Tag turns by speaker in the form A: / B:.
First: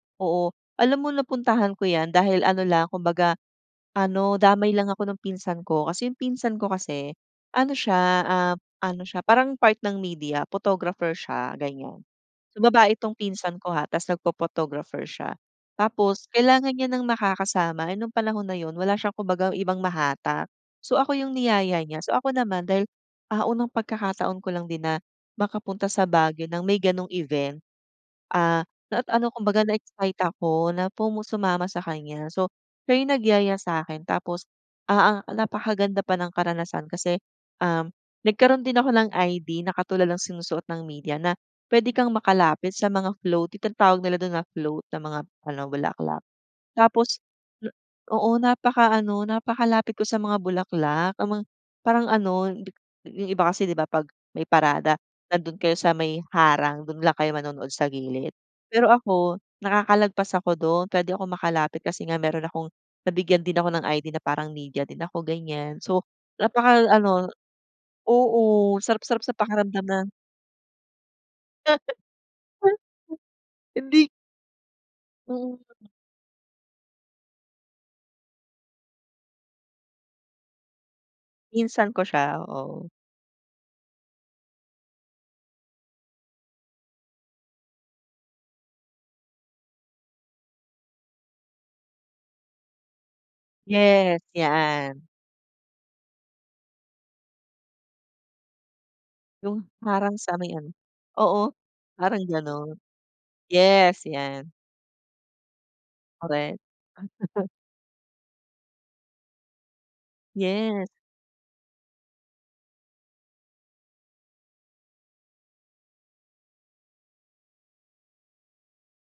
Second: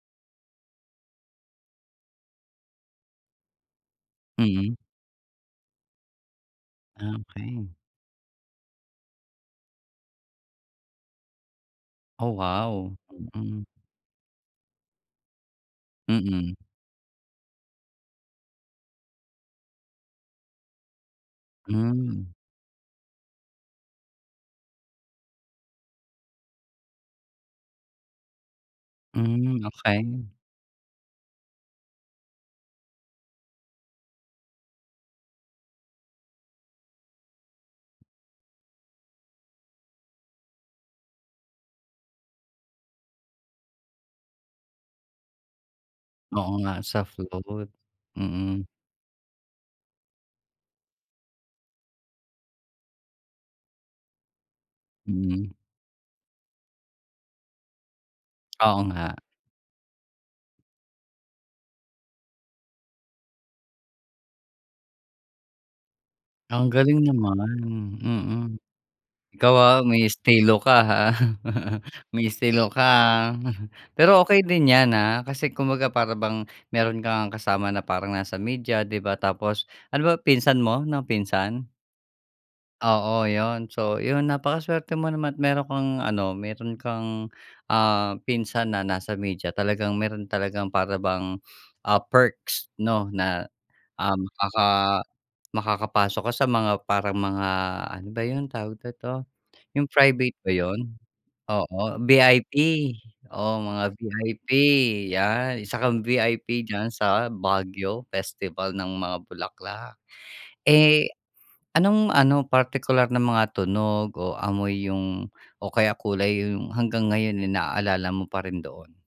A: Oo, alam mo, napuntahan ko yan dahil ano lang kumbaga, ano, damay
B: Mm.
A: lang ako ng pinsan ko. Kasi yung pinsan ko kasi
B: Ah,
A: ano
B: okey.
A: siya, ah, ano siya parang part ng media, photographer siya, ganiyan.
B: Oh
A: So, babae
B: wow,
A: itong pinsan
B: mm.
A: ko ha tapos nagpho-photographer siya. Tapos
B: Mm.
A: kailangan niya ng makakasama, eh nung panahon na yun wala siyang kumbaga ibang mahatak. So, ako yung niyaya niya. So,
B: Hmm.
A: ako naman dahil, ah, unang pagkakataon ko lang din na makapunta sa Baguio ng may gano'ng event. Ah, na ano kung
B: Hmm,
A: baga, na-excite
B: okey.
A: ako na sumama sa kanya. So, siya yung nagyaya sa'kin tapos, ah ah, napakaganda pa ng karanasan kasi, um nagkaroon din ako ng ID na katulad ng sinusuot ng media na puwede kang makalapit sa mga float, tinatawag nila dun na float na mga ano, bulaklak.
B: Oo nga, sa
A: Tapos
B: float,
A: n oo,
B: mm.
A: napakaano, napakalapit ko sa mga bulaklak, yung ma parang ano, dik yung iba kasi, 'di ba, 'pag may parada
B: Mm.
A: nandoon kayo sa may harang, dun lang kayo manonood sa gilid.
B: Oo
A: Pero
B: nga.
A: ako nakakalagpas ako dun, puwede akong makalapit kasi nga meron akong nabigyan din ako ng ID na parang media din ako, ganiyan. So,
B: Ang galing
A: napakaano,
B: naman, mm.
A: oo, sarap-sarap sa
B: Ikaw, ah,
A: pakiramdam
B: may
A: na
B: estilo ka ha. May estilo ka, ah,
A: Hindi.
B: pero okey din 'yan ha, kasi
A: Oo.
B: kumbaga para bang meron ka ngang kasama na parang nasa media, 'di ba? Tapos ano ba, pinsan mo ng pinsan?
A: Pinsan ko siya, oo.
B: Oo, yun. So, yun, napakaswerte mo naman meron kang ano, meron kang, ah, pinsan na nasa media talagang meron talagang para bang, ah, perks 'no na, ah,
A: Yes,
B: maka
A: yaan.
B: makakapasok ka sa mga parang mga, ano ba yun, tawag na nito,
A: Yung
B: yung
A: parang
B: private
A: sa
B: ba
A: may ano,
B: yun.
A: oo,
B: Oo,
A: parang
B: VIP,
A: ganun.
B: oo, mga
A: Yes 'yan.
B: VIP, 'yan, isa kang VIP,
A: Korek.
B: diyan sa Baguio festival ng mga bulaklak.
A: Yes.
B: Eh, anong ano partikular na mga tunog o amoy yung o kaya kulay yung hanggang ngayon eh naalala mo pa rin doon?